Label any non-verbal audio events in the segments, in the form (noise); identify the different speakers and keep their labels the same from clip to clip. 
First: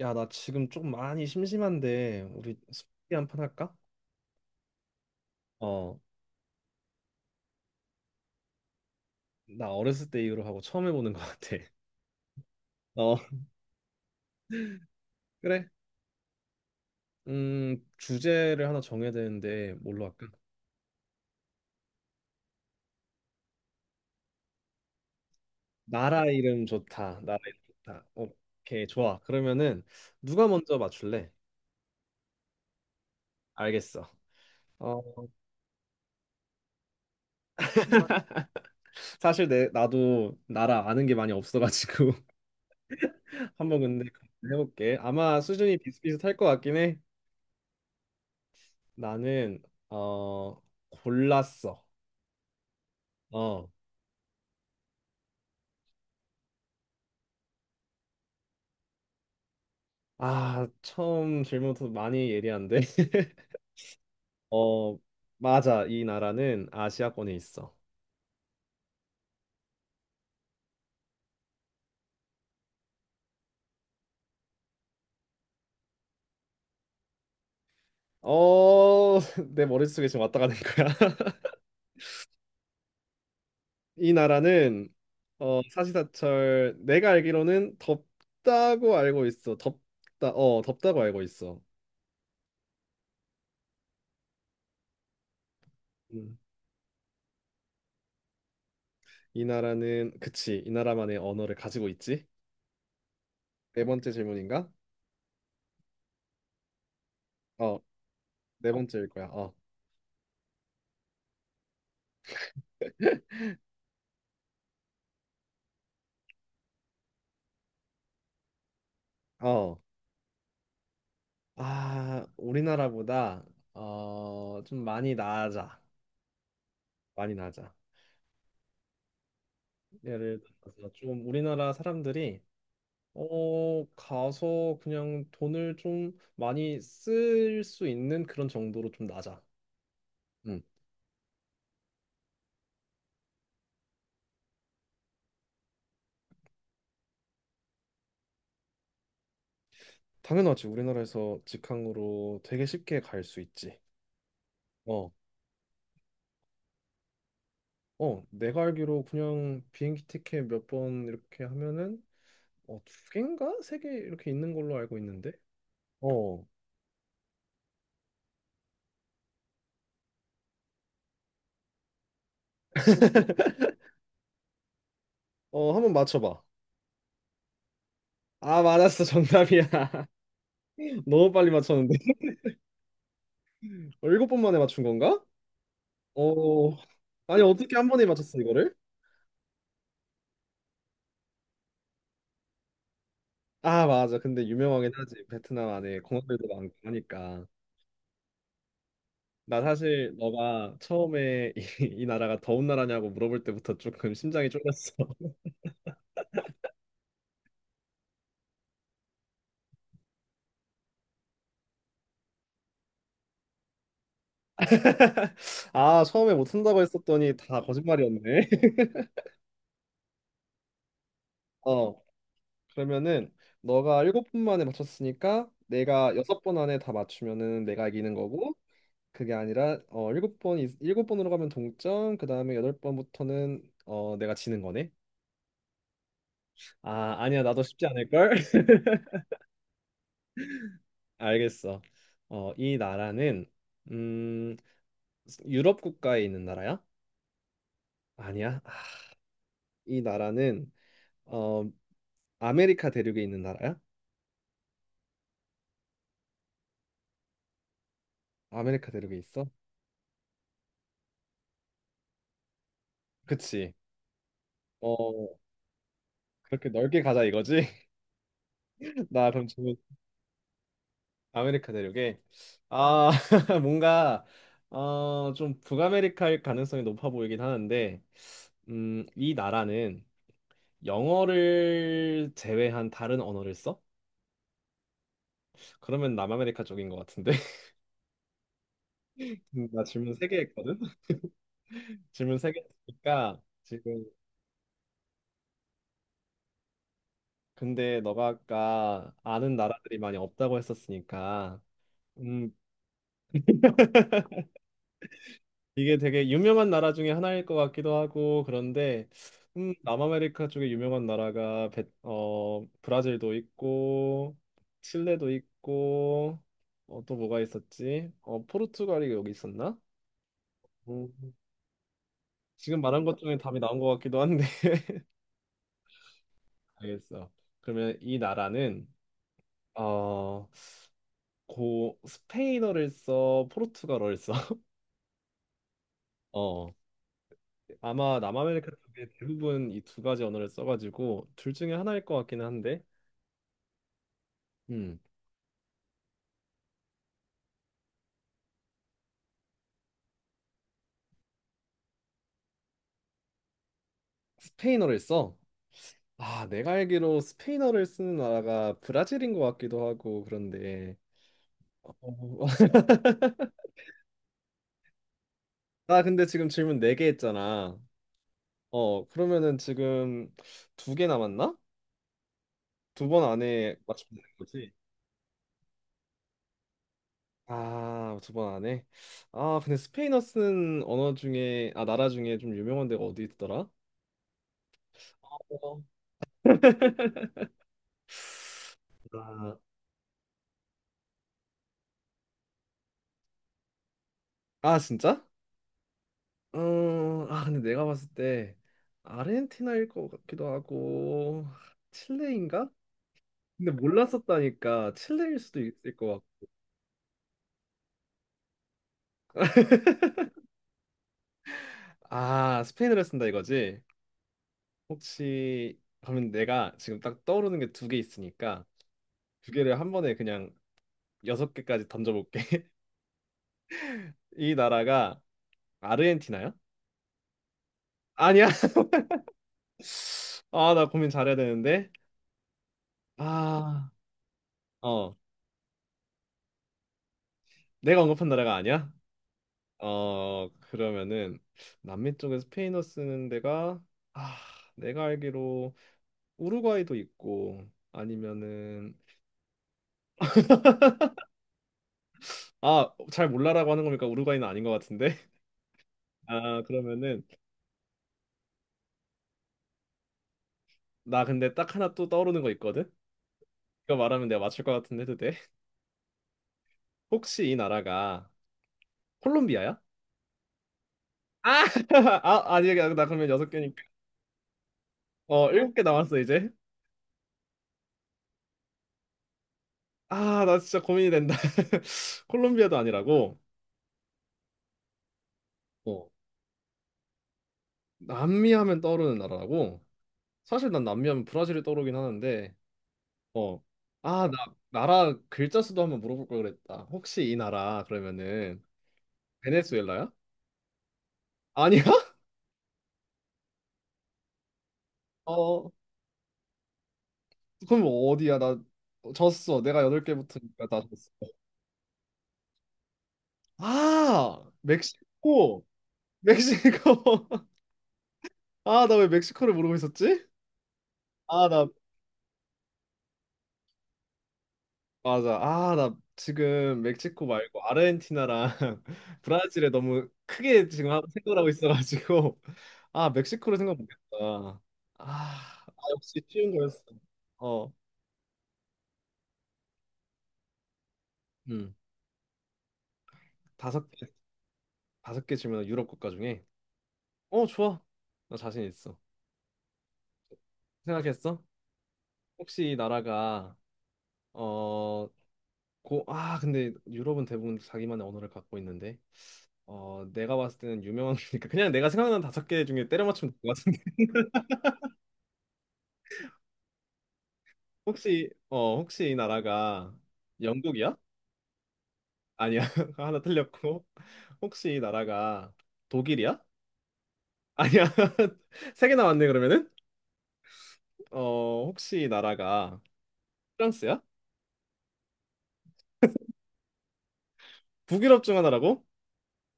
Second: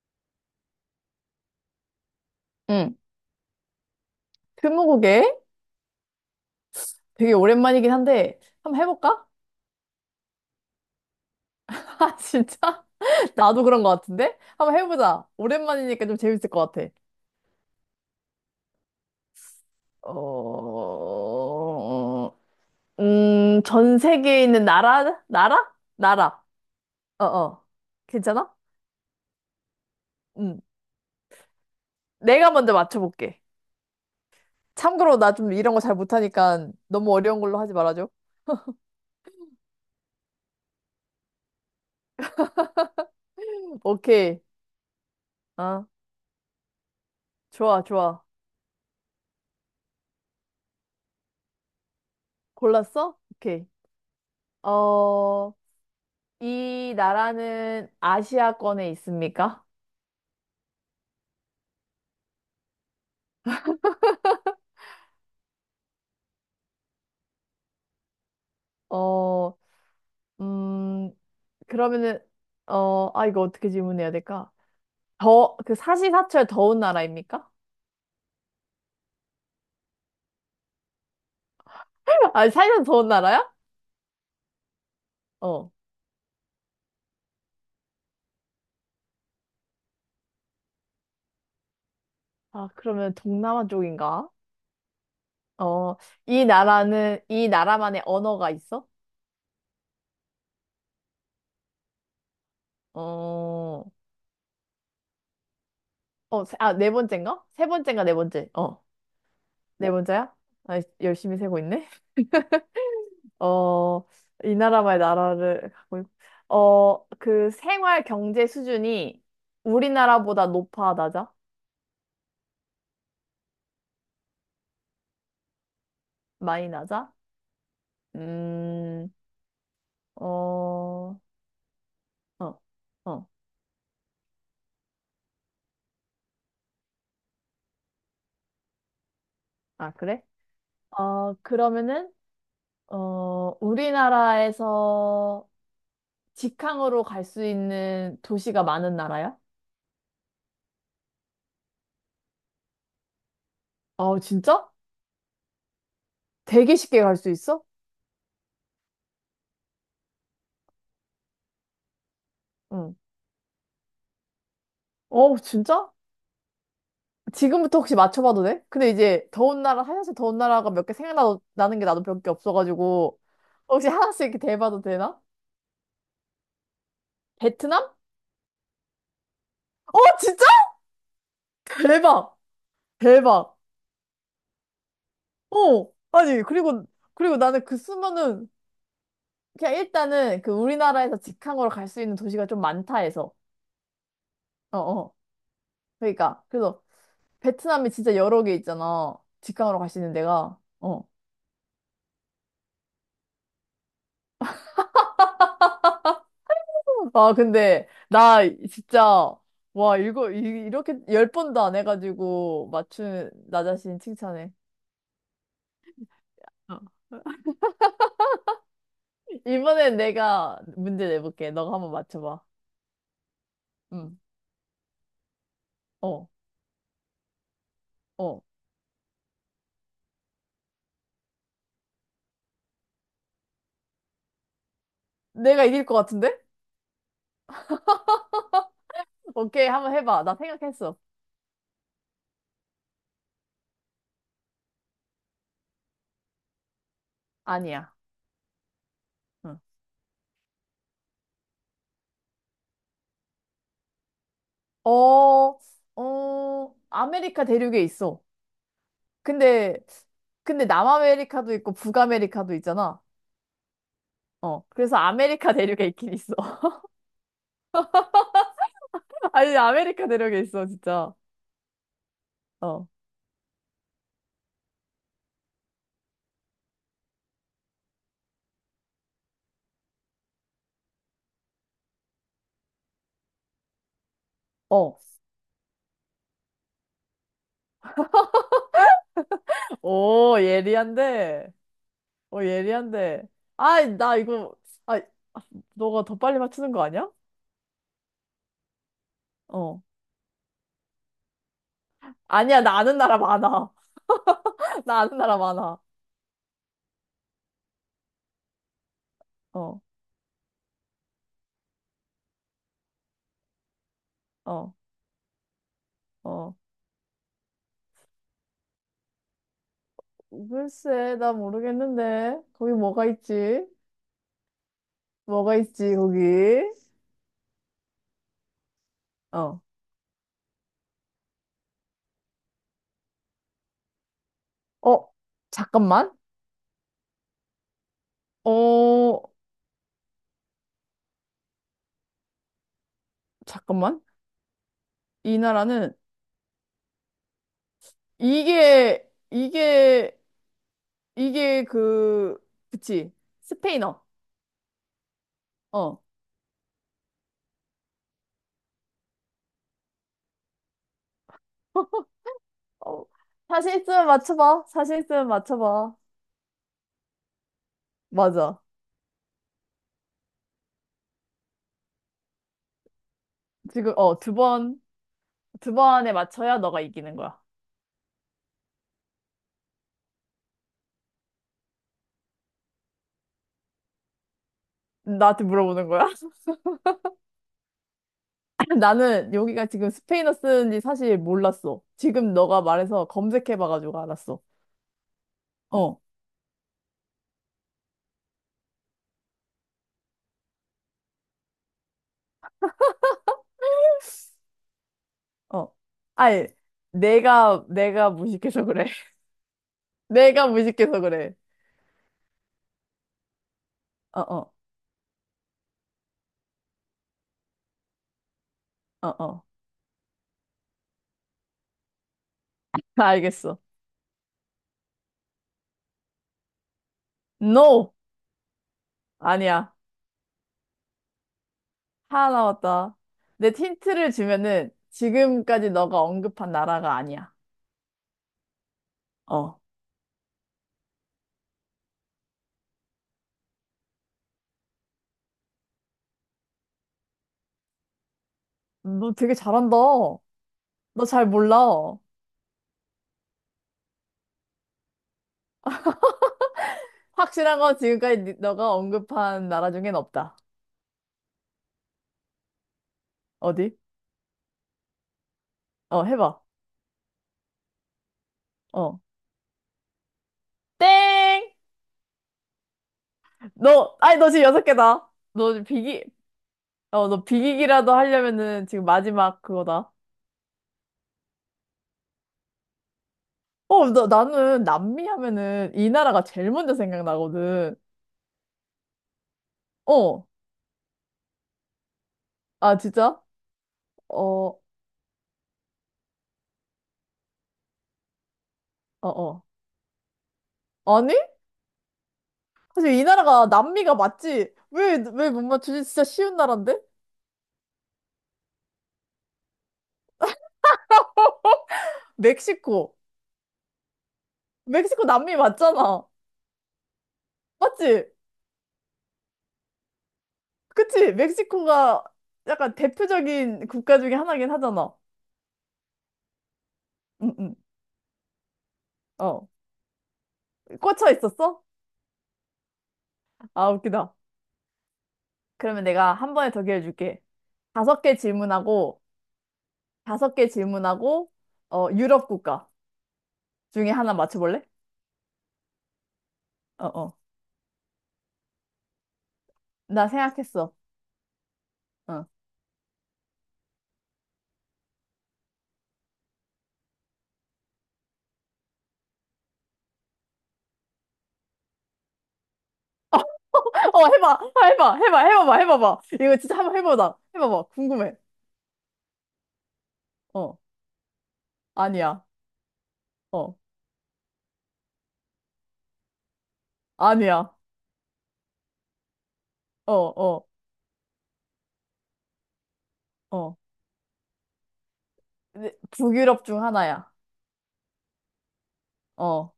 Speaker 1: 야, 나 지금 좀 많이 심심한데 우리
Speaker 2: 응.
Speaker 1: 스무고개 한판 할까?
Speaker 2: 스무고개?
Speaker 1: 어,
Speaker 2: 되게 오랜만이긴 한데, 한번 해볼까?
Speaker 1: 나 어렸을 때 이후로 하고 처음 해보는 것 같아.
Speaker 2: (laughs)
Speaker 1: (laughs)
Speaker 2: 아, 진짜?
Speaker 1: 어,
Speaker 2: (laughs) 나도 그런 것 같은데? 한번 해보자.
Speaker 1: 그래.
Speaker 2: 오랜만이니까 좀 재밌을 것 같아.
Speaker 1: 주제를 하나 정해야 되는데 뭘로 할까?
Speaker 2: 어, 전 세계에 있는 나라? 나라?
Speaker 1: 나라
Speaker 2: 나라.
Speaker 1: 이름 좋다. 나라 이름
Speaker 2: 어어.
Speaker 1: 좋다.
Speaker 2: 괜찮아?
Speaker 1: 오케이, 좋아. 그러면은 누가
Speaker 2: 응.
Speaker 1: 먼저 맞출래?
Speaker 2: 내가 먼저 맞춰볼게.
Speaker 1: 알겠어. 어,
Speaker 2: 참고로 나 좀 이런 거 잘 못하니까 너무 어려운 걸로 하지 말아줘.
Speaker 1: 사실 내 나도 나라 아는 게 많이 없어가지고 (laughs) 한번 근데
Speaker 2: 오케이.
Speaker 1: 해볼게. 아마 수준이
Speaker 2: 어,
Speaker 1: 비슷비슷할 것 같긴 해.
Speaker 2: 좋아, 좋아.
Speaker 1: 나는 어 골랐어.
Speaker 2: 골랐어? 오케이.
Speaker 1: 어.
Speaker 2: 어, 이 나라는 아시아권에 있습니까?
Speaker 1: 아, 처음 질문부터 많이 예리한데. (laughs) 어, 맞아. 이 나라는 아시아권에 있어.
Speaker 2: 어, 음, 그러면은, 이거 어떻게 질문해야 될까? 그 사시사철 더운 나라입니까?
Speaker 1: 어, (laughs) 내 머릿속에 지금 왔다 가는 거야. (laughs)
Speaker 2: (laughs) 아, 사시사철 더운 나라야?
Speaker 1: 이 나라는 어,
Speaker 2: 어.
Speaker 1: 사시사철 내가 알기로는 덥다고 알고 있어. 덥다. 어, 덥다고 알고 있어.
Speaker 2: 아, 그러면 동남아 쪽인가? 어,
Speaker 1: 음.
Speaker 2: 이 나라만의 언어가 있어?
Speaker 1: 이 나라는 그치. 이 나라만의 언어를 가지고 있지. 네
Speaker 2: 어,
Speaker 1: 번째 질문인가?
Speaker 2: 네 번째인가? 세
Speaker 1: 어,
Speaker 2: 번째인가, 네 번째.
Speaker 1: 네
Speaker 2: 어,
Speaker 1: 번째일 거야. 어.
Speaker 2: 네 번째야? 아, 열심히 세고 있네. 어, 이 나라만의 나라를 갖고 있고, 그 생활 경제 수준이
Speaker 1: 어.
Speaker 2: 우리나라보다 높아, 낮아?
Speaker 1: 아, 우리나라보다 어, 좀 많이 나아져.
Speaker 2: 많이 낮아?
Speaker 1: 많이 낮아.
Speaker 2: 음,
Speaker 1: 예를 들어서
Speaker 2: 어,
Speaker 1: 좀 우리나라 사람들이
Speaker 2: 어, 어.
Speaker 1: 어 가서 그냥 돈을 좀 많이 쓸 수 있는 그런 정도로 좀 낮아.
Speaker 2: 아, 그래?
Speaker 1: 음.
Speaker 2: 그러면은, 우리나라에서 직항으로 갈 수 있는 도시가 많은 나라야?
Speaker 1: 당연하지. 우리나라에서 직항으로 되게 쉽게 갈 수 있지.
Speaker 2: 어, 진짜?
Speaker 1: 어.
Speaker 2: 되게 쉽게 갈 수 있어?
Speaker 1: 어, 내가 알기로 그냥 비행기 티켓 몇 번 이렇게 하면은 어, 두
Speaker 2: 응.
Speaker 1: 개인가? 3개 이렇게 있는 걸로 알고 있는데.
Speaker 2: 어, 진짜?
Speaker 1: 어.
Speaker 2: 지금부터 혹시 맞춰봐도 돼? 근데 이제 더운 나라, 하얀색 더운 나라가 몇 개 생각나는 게 나도 몇 개 없어가지고 혹시 하나씩 이렇게 대봐도 되나?
Speaker 1: 어, 한번 맞춰 봐.
Speaker 2: 베트남?
Speaker 1: 아, 맞았어. 정답이야.
Speaker 2: 어,
Speaker 1: (laughs)
Speaker 2: 진짜?
Speaker 1: 너무 빨리
Speaker 2: (laughs)
Speaker 1: 맞췄는데. (laughs)
Speaker 2: 대박! 대박!
Speaker 1: 어, 7번 만에 맞춘 건가?
Speaker 2: 어! 아니,
Speaker 1: 오,
Speaker 2: 그리고
Speaker 1: 아니
Speaker 2: 나는
Speaker 1: 어떻게
Speaker 2: 그
Speaker 1: 한 번에 맞췄어
Speaker 2: 수많은,
Speaker 1: 이거를?
Speaker 2: 그냥 일단은 그 우리나라에서 직항으로 갈 수 있는 도시가 좀 많다 해서.
Speaker 1: 아, 맞아. 근데
Speaker 2: 어,
Speaker 1: 유명하긴
Speaker 2: 어.
Speaker 1: 하지. 베트남 안에
Speaker 2: 그러니까.
Speaker 1: 공항들도 많고
Speaker 2: 그래서
Speaker 1: 하니까
Speaker 2: 베트남이 진짜 여러 개 있잖아.
Speaker 1: 나
Speaker 2: 직항으로 갈 수 있는
Speaker 1: 사실
Speaker 2: 데가.
Speaker 1: 너가
Speaker 2: 어.
Speaker 1: 처음에 (laughs) 이 나라가 더운 나라냐고 물어볼 때부터 조금 심장이 쫄렸어.
Speaker 2: 아, 근데, 나, 진짜, 와, 이렇게 열 번도 안 해가지고, 맞춘, 나 자신 칭찬해.
Speaker 1: (laughs) 아, 처음에 못한다고
Speaker 2: 어.
Speaker 1: 했었더니
Speaker 2: (laughs)
Speaker 1: 다 거짓말이었네. (laughs)
Speaker 2: 이번엔 내가 문제 내볼게. 너가 한번
Speaker 1: 어,
Speaker 2: 맞춰봐.
Speaker 1: 그러면은 너가
Speaker 2: 응.
Speaker 1: 7번 만에 맞췄으니까 내가
Speaker 2: 어,
Speaker 1: 6번 안에 다 맞추면은 내가 이기는
Speaker 2: 어.
Speaker 1: 거고, 그게 아니라 어 일곱 번 일곱 번으로 가면 동점, 그 다음에 여덟 번부터는 어 내가 지는 거네.
Speaker 2: 내가 이길 것 같은데?
Speaker 1: 아, 아니야. 나도 쉽지 않을걸? (laughs)
Speaker 2: 오케이, 한번 해봐. 나 생각했어.
Speaker 1: 알겠어. 어, 이 나라는 음, 유럽 국가에 있는 나라야?
Speaker 2: 아니야.
Speaker 1: 아니야. 아,
Speaker 2: 응.
Speaker 1: 이 나라는 어, 아메리카 대륙에 있는 나라야?
Speaker 2: 어, 아메리카 대륙에 있어.
Speaker 1: 아메리카 대륙에 있어?
Speaker 2: 근데, 근데 남아메리카도 있고 북아메리카도 있잖아.
Speaker 1: 그치.
Speaker 2: 어. 그래서
Speaker 1: 어,
Speaker 2: 아메리카 대륙에 있긴 있어.
Speaker 1: 그렇게
Speaker 2: (laughs)
Speaker 1: 넓게 가자 이거지? (laughs) 나 그럼
Speaker 2: 아니,
Speaker 1: 지금
Speaker 2: 아메리카 대륙에 있어, 진짜.
Speaker 1: 아메리카 대륙에.
Speaker 2: 어.
Speaker 1: 아, (laughs) 뭔가 어, 좀 북아메리카일 가능성이 높아 보이긴 하는데 이 나라는 영어를 제외한 다른 언어를 써?
Speaker 2: 어.
Speaker 1: 그러면 남아메리카 쪽인 것 같은데. (laughs) 나 질문 3개
Speaker 2: 오,
Speaker 1: 했거든. (laughs)
Speaker 2: 예리한데.
Speaker 1: 질문 세 개
Speaker 2: 예리한데.
Speaker 1: 했으니까
Speaker 2: 아이,
Speaker 1: 지금,
Speaker 2: 아, 너가 더 빨리 맞추는 거 아니야?
Speaker 1: 근데 너가 아까 아는
Speaker 2: 어.
Speaker 1: 나라들이 많이 없다고 했었으니까 음
Speaker 2: 아니야, 나 아는 나라 많아. (laughs) 나 아는 나라 많아.
Speaker 1: 이게 되게 유명한 나라 중에 하나일 것 같기도 하고 그런데
Speaker 2: 어,
Speaker 1: 남아메리카 쪽에 유명한 나라가 베, 어 브라질도 있고
Speaker 2: 어,
Speaker 1: 칠레도 있고
Speaker 2: 어.
Speaker 1: 어, 또 뭐가 있었지? 어 포르투갈이 여기 있었나? 음,
Speaker 2: 글쎄, 나 모르겠는데. 거기
Speaker 1: 지금 말한
Speaker 2: 뭐가
Speaker 1: 것 중에 답이
Speaker 2: 있지?
Speaker 1: 나온 것 같기도 한데.
Speaker 2: 뭐가 있지, 거기?
Speaker 1: 알겠어. 그러면 이 나라는
Speaker 2: 어.
Speaker 1: 어, 고 스페인어를 써, 포르투갈어를 써. (laughs)
Speaker 2: 어, 잠깐만.
Speaker 1: 어. 아마 남아메리카 쪽에
Speaker 2: 어,
Speaker 1: 대부분 이 2가지 언어를 써가지고 둘 중에 하나일 것 같기는 한데.
Speaker 2: 잠깐만.
Speaker 1: 음.
Speaker 2: 이 나라는, 이게, 이게, 이게 그치. 스페인어.
Speaker 1: 스페인어를 써.
Speaker 2: 어.
Speaker 1: 아, 내가 알기로 스페인어를 쓰는 나라가 브라질인 것 같기도 하고 그런데. 어, (laughs)
Speaker 2: 어, 자신 있으면 맞춰봐. 자신 있으면 맞춰봐.
Speaker 1: 나 근데 지금 질문 4개 했잖아.
Speaker 2: 맞아.
Speaker 1: 어, 그러면은 지금 2개 남았나? 2번 안에
Speaker 2: 지금, 어,
Speaker 1: 맞추면
Speaker 2: 두
Speaker 1: 되는 거지?
Speaker 2: 번, 두 번에 맞춰야 너가 이기는 거야.
Speaker 1: 아, 2번 안 해? 아, 근데 스페인어 쓰는 언어 중에, 아, 나라 중에 좀 유명한 데가 어디 있더라?
Speaker 2: 나한테
Speaker 1: 어.
Speaker 2: 물어보는 거야? (laughs) 나는
Speaker 1: 아,
Speaker 2: 여기가 지금 스페인어 쓰는지 사실 몰랐어. 지금 너가 말해서 검색해봐가지고 알았어.
Speaker 1: 아, 진짜?
Speaker 2: 어,
Speaker 1: 아, 근데 내가 봤을 때 아르헨티나일 것 같기도 하고, 칠레인가? 근데 몰랐었다니까, 칠레일 수도
Speaker 2: 어.
Speaker 1: 있을 것 같고.
Speaker 2: 아니, 내가 무식해서 그래. (laughs) 내가 무식해서 그래.
Speaker 1: 아, 스페인어를 쓴다 이거지?
Speaker 2: 어, 어,
Speaker 1: 혹시, 그러면 내가 지금 딱 떠오르는 게 2개 있으니까,
Speaker 2: 어, 어.
Speaker 1: 2개를 한 번에 그냥 여섯 개까지 던져볼게. (laughs)
Speaker 2: 나 알겠어.
Speaker 1: 이 나라가 아르헨티나요?
Speaker 2: No!
Speaker 1: 아니야. (laughs)
Speaker 2: 아니야.
Speaker 1: 아, 나 고민 잘해야 되는데.
Speaker 2: 하나 남았다. 내
Speaker 1: 아,
Speaker 2: 힌트를 주면은
Speaker 1: 어,
Speaker 2: 지금까지 너가 언급한 나라가 아니야.
Speaker 1: 내가 언급한 나라가 아니야?
Speaker 2: 어.
Speaker 1: 어, 그러면은 남미 쪽에 스페인어 쓰는 데가, 아, 내가 알기로 우루과이도 있고 아니면은,
Speaker 2: 너 되게 잘한다. 너 잘 몰라.
Speaker 1: 아, 잘 몰라라고 하는 거니까 우루과이는 아닌 것 같은데. (laughs) 아, 그러면은
Speaker 2: 확실한 건 지금까지 너가 언급한 나라 중엔 없다.
Speaker 1: 나 근데 딱 하나 또 떠오르는 거 있거든.
Speaker 2: 어디?
Speaker 1: 이거 말하면 내가 맞출 것 같은데 해도 돼? (laughs)
Speaker 2: 해봐.
Speaker 1: 혹시 이 나라가
Speaker 2: 어.
Speaker 1: 콜롬비아야?
Speaker 2: 땡!
Speaker 1: 아, (laughs) 아, 아니, 나 그러면 여섯 개니까
Speaker 2: 너, 아니, 너 지금 여섯 개다.
Speaker 1: 어,
Speaker 2: 너 지금
Speaker 1: 7개
Speaker 2: 비기,
Speaker 1: 남았어 이제.
Speaker 2: 너 비기기라도 하려면은 지금 마지막 그거다.
Speaker 1: 아, 나 진짜 고민이 된다. (laughs) 콜롬비아도 아니라고,
Speaker 2: 나는 남미 하면은 이
Speaker 1: 어,
Speaker 2: 나라가 제일 먼저 생각나거든.
Speaker 1: 남미 하면 떠오르는 나라라고.
Speaker 2: 어.
Speaker 1: 사실 난 남미 하면 브라질이 떠오르긴 하는데,
Speaker 2: 아, 진짜?
Speaker 1: 어, 아, 나
Speaker 2: 어,
Speaker 1: 나라 글자 수도 한번 물어볼 걸 그랬다. 혹시 이 나라 그러면은
Speaker 2: 어, 어.
Speaker 1: 베네수엘라야?
Speaker 2: 아니?
Speaker 1: 아니야? (laughs)
Speaker 2: 사실 이 나라가 남미가 맞지? 왜 못
Speaker 1: 어,
Speaker 2: 맞추지? 진짜 쉬운 나라인데?
Speaker 1: 그럼 어디야? 나 졌어. 내가 여덟 개부터니까 다 졌어.
Speaker 2: 멕시코.
Speaker 1: 아,
Speaker 2: 멕시코 남미
Speaker 1: 멕시코,
Speaker 2: 맞잖아.
Speaker 1: 멕시코. (laughs)
Speaker 2: 맞지?
Speaker 1: 아, 나 왜 멕시코를 모르고 있었지?
Speaker 2: 그치?
Speaker 1: 아, 나
Speaker 2: 멕시코가 약간 대표적인 국가 중에 하나긴 하잖아.
Speaker 1: 맞아. 아, 나 지금 멕시코
Speaker 2: 응, 응.
Speaker 1: 말고 아르헨티나랑 (laughs)
Speaker 2: 어.
Speaker 1: 브라질에 너무 크게 지금
Speaker 2: 꽂혀
Speaker 1: 생각을 하고
Speaker 2: 있었어?
Speaker 1: 있어가지고 (laughs) 아, 멕시코를
Speaker 2: 아,
Speaker 1: 생각 못했다.
Speaker 2: 웃기다.
Speaker 1: 아, 아,
Speaker 2: 그러면 내가
Speaker 1: 역시
Speaker 2: 한 번에
Speaker 1: 쉬운
Speaker 2: 더
Speaker 1: 거였어.
Speaker 2: 기회 줄게.
Speaker 1: 어,
Speaker 2: 다섯 개 질문하고, 다섯 개 질문하고,
Speaker 1: 음,
Speaker 2: 유럽 국가
Speaker 1: 다섯
Speaker 2: 중에
Speaker 1: 개,
Speaker 2: 하나 맞춰볼래?
Speaker 1: 5개 질문 유럽 국가 중에.
Speaker 2: 어, 어.
Speaker 1: 어, 좋아. 나 자신 있어.
Speaker 2: 나 생각했어.
Speaker 1: 생각했어?
Speaker 2: 어.
Speaker 1: 혹시 이 나라가 어, 고, 아, 근데 유럽은 대부분 자기만의 언어를 갖고 있는데 어, 내가 봤을 때는 유명한 거니까 그냥 내가 생각나는 5개 중에 때려 맞추면 될것.
Speaker 2: 어, 해봐. 아, 해봐. 해봐. 해봐봐. 해봐봐. 이거 진짜 한번 해보자. 해봐봐. 궁금해.
Speaker 1: 혹시 어 혹시 이 나라가
Speaker 2: 어.
Speaker 1: 영국이야?
Speaker 2: 아니야.
Speaker 1: 아니야. (laughs) 하나
Speaker 2: 어.
Speaker 1: 틀렸고. 혹시 이 나라가 독일이야?
Speaker 2: 아니야.
Speaker 1: 아니야. (laughs) 3개 남았네 그러면은
Speaker 2: 어, 어,
Speaker 1: 어 혹시 이 나라가
Speaker 2: 어.
Speaker 1: 프랑스야?
Speaker 2: 네, 북유럽 중 하나야.
Speaker 1: 북유럽 중 하나라고?
Speaker 2: 어.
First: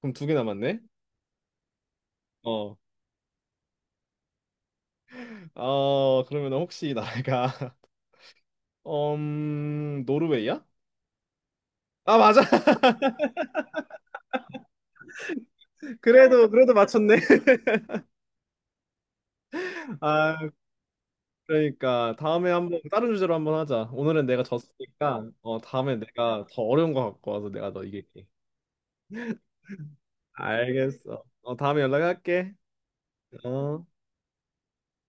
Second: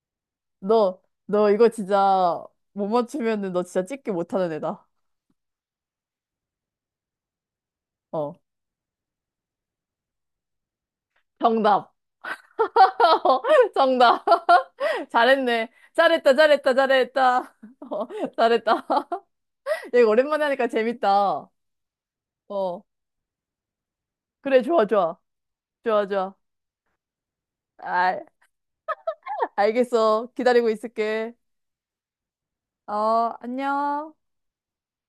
Speaker 1: 그럼 2개 남았네.
Speaker 2: 너, 너 이거 진짜
Speaker 1: 어어,
Speaker 2: 못 맞추면은 너 진짜 찍기 못하는 애다.
Speaker 1: 그러면 혹시 이 나라가 (laughs)
Speaker 2: 어.
Speaker 1: 노르웨이야?
Speaker 2: 정답.
Speaker 1: 아, 맞아. (laughs)
Speaker 2: (laughs) 정답. (laughs) 잘했네. 잘했다,
Speaker 1: 그래도
Speaker 2: 잘했다,
Speaker 1: 그래도 맞췄네.
Speaker 2: 잘했다. (laughs) 어, 잘했다. (laughs)
Speaker 1: (laughs)
Speaker 2: 이거 오랜만에
Speaker 1: 아,
Speaker 2: 하니까 재밌다.
Speaker 1: 그러니까 다음에 한번
Speaker 2: 어.
Speaker 1: 다른 주제로 한번 하자. 오늘은 내가
Speaker 2: 그래, 좋아, 좋아.
Speaker 1: 졌으니까 어 다음에
Speaker 2: 좋아, 좋아.
Speaker 1: 내가 더 어려운 거 갖고 와서 내가 너
Speaker 2: 알,
Speaker 1: 이길게.
Speaker 2: 알겠어. 기다리고
Speaker 1: 알겠어.
Speaker 2: 있을게.
Speaker 1: 어 다음에 연락할게.
Speaker 2: 어,
Speaker 1: 어.
Speaker 2: 안녕.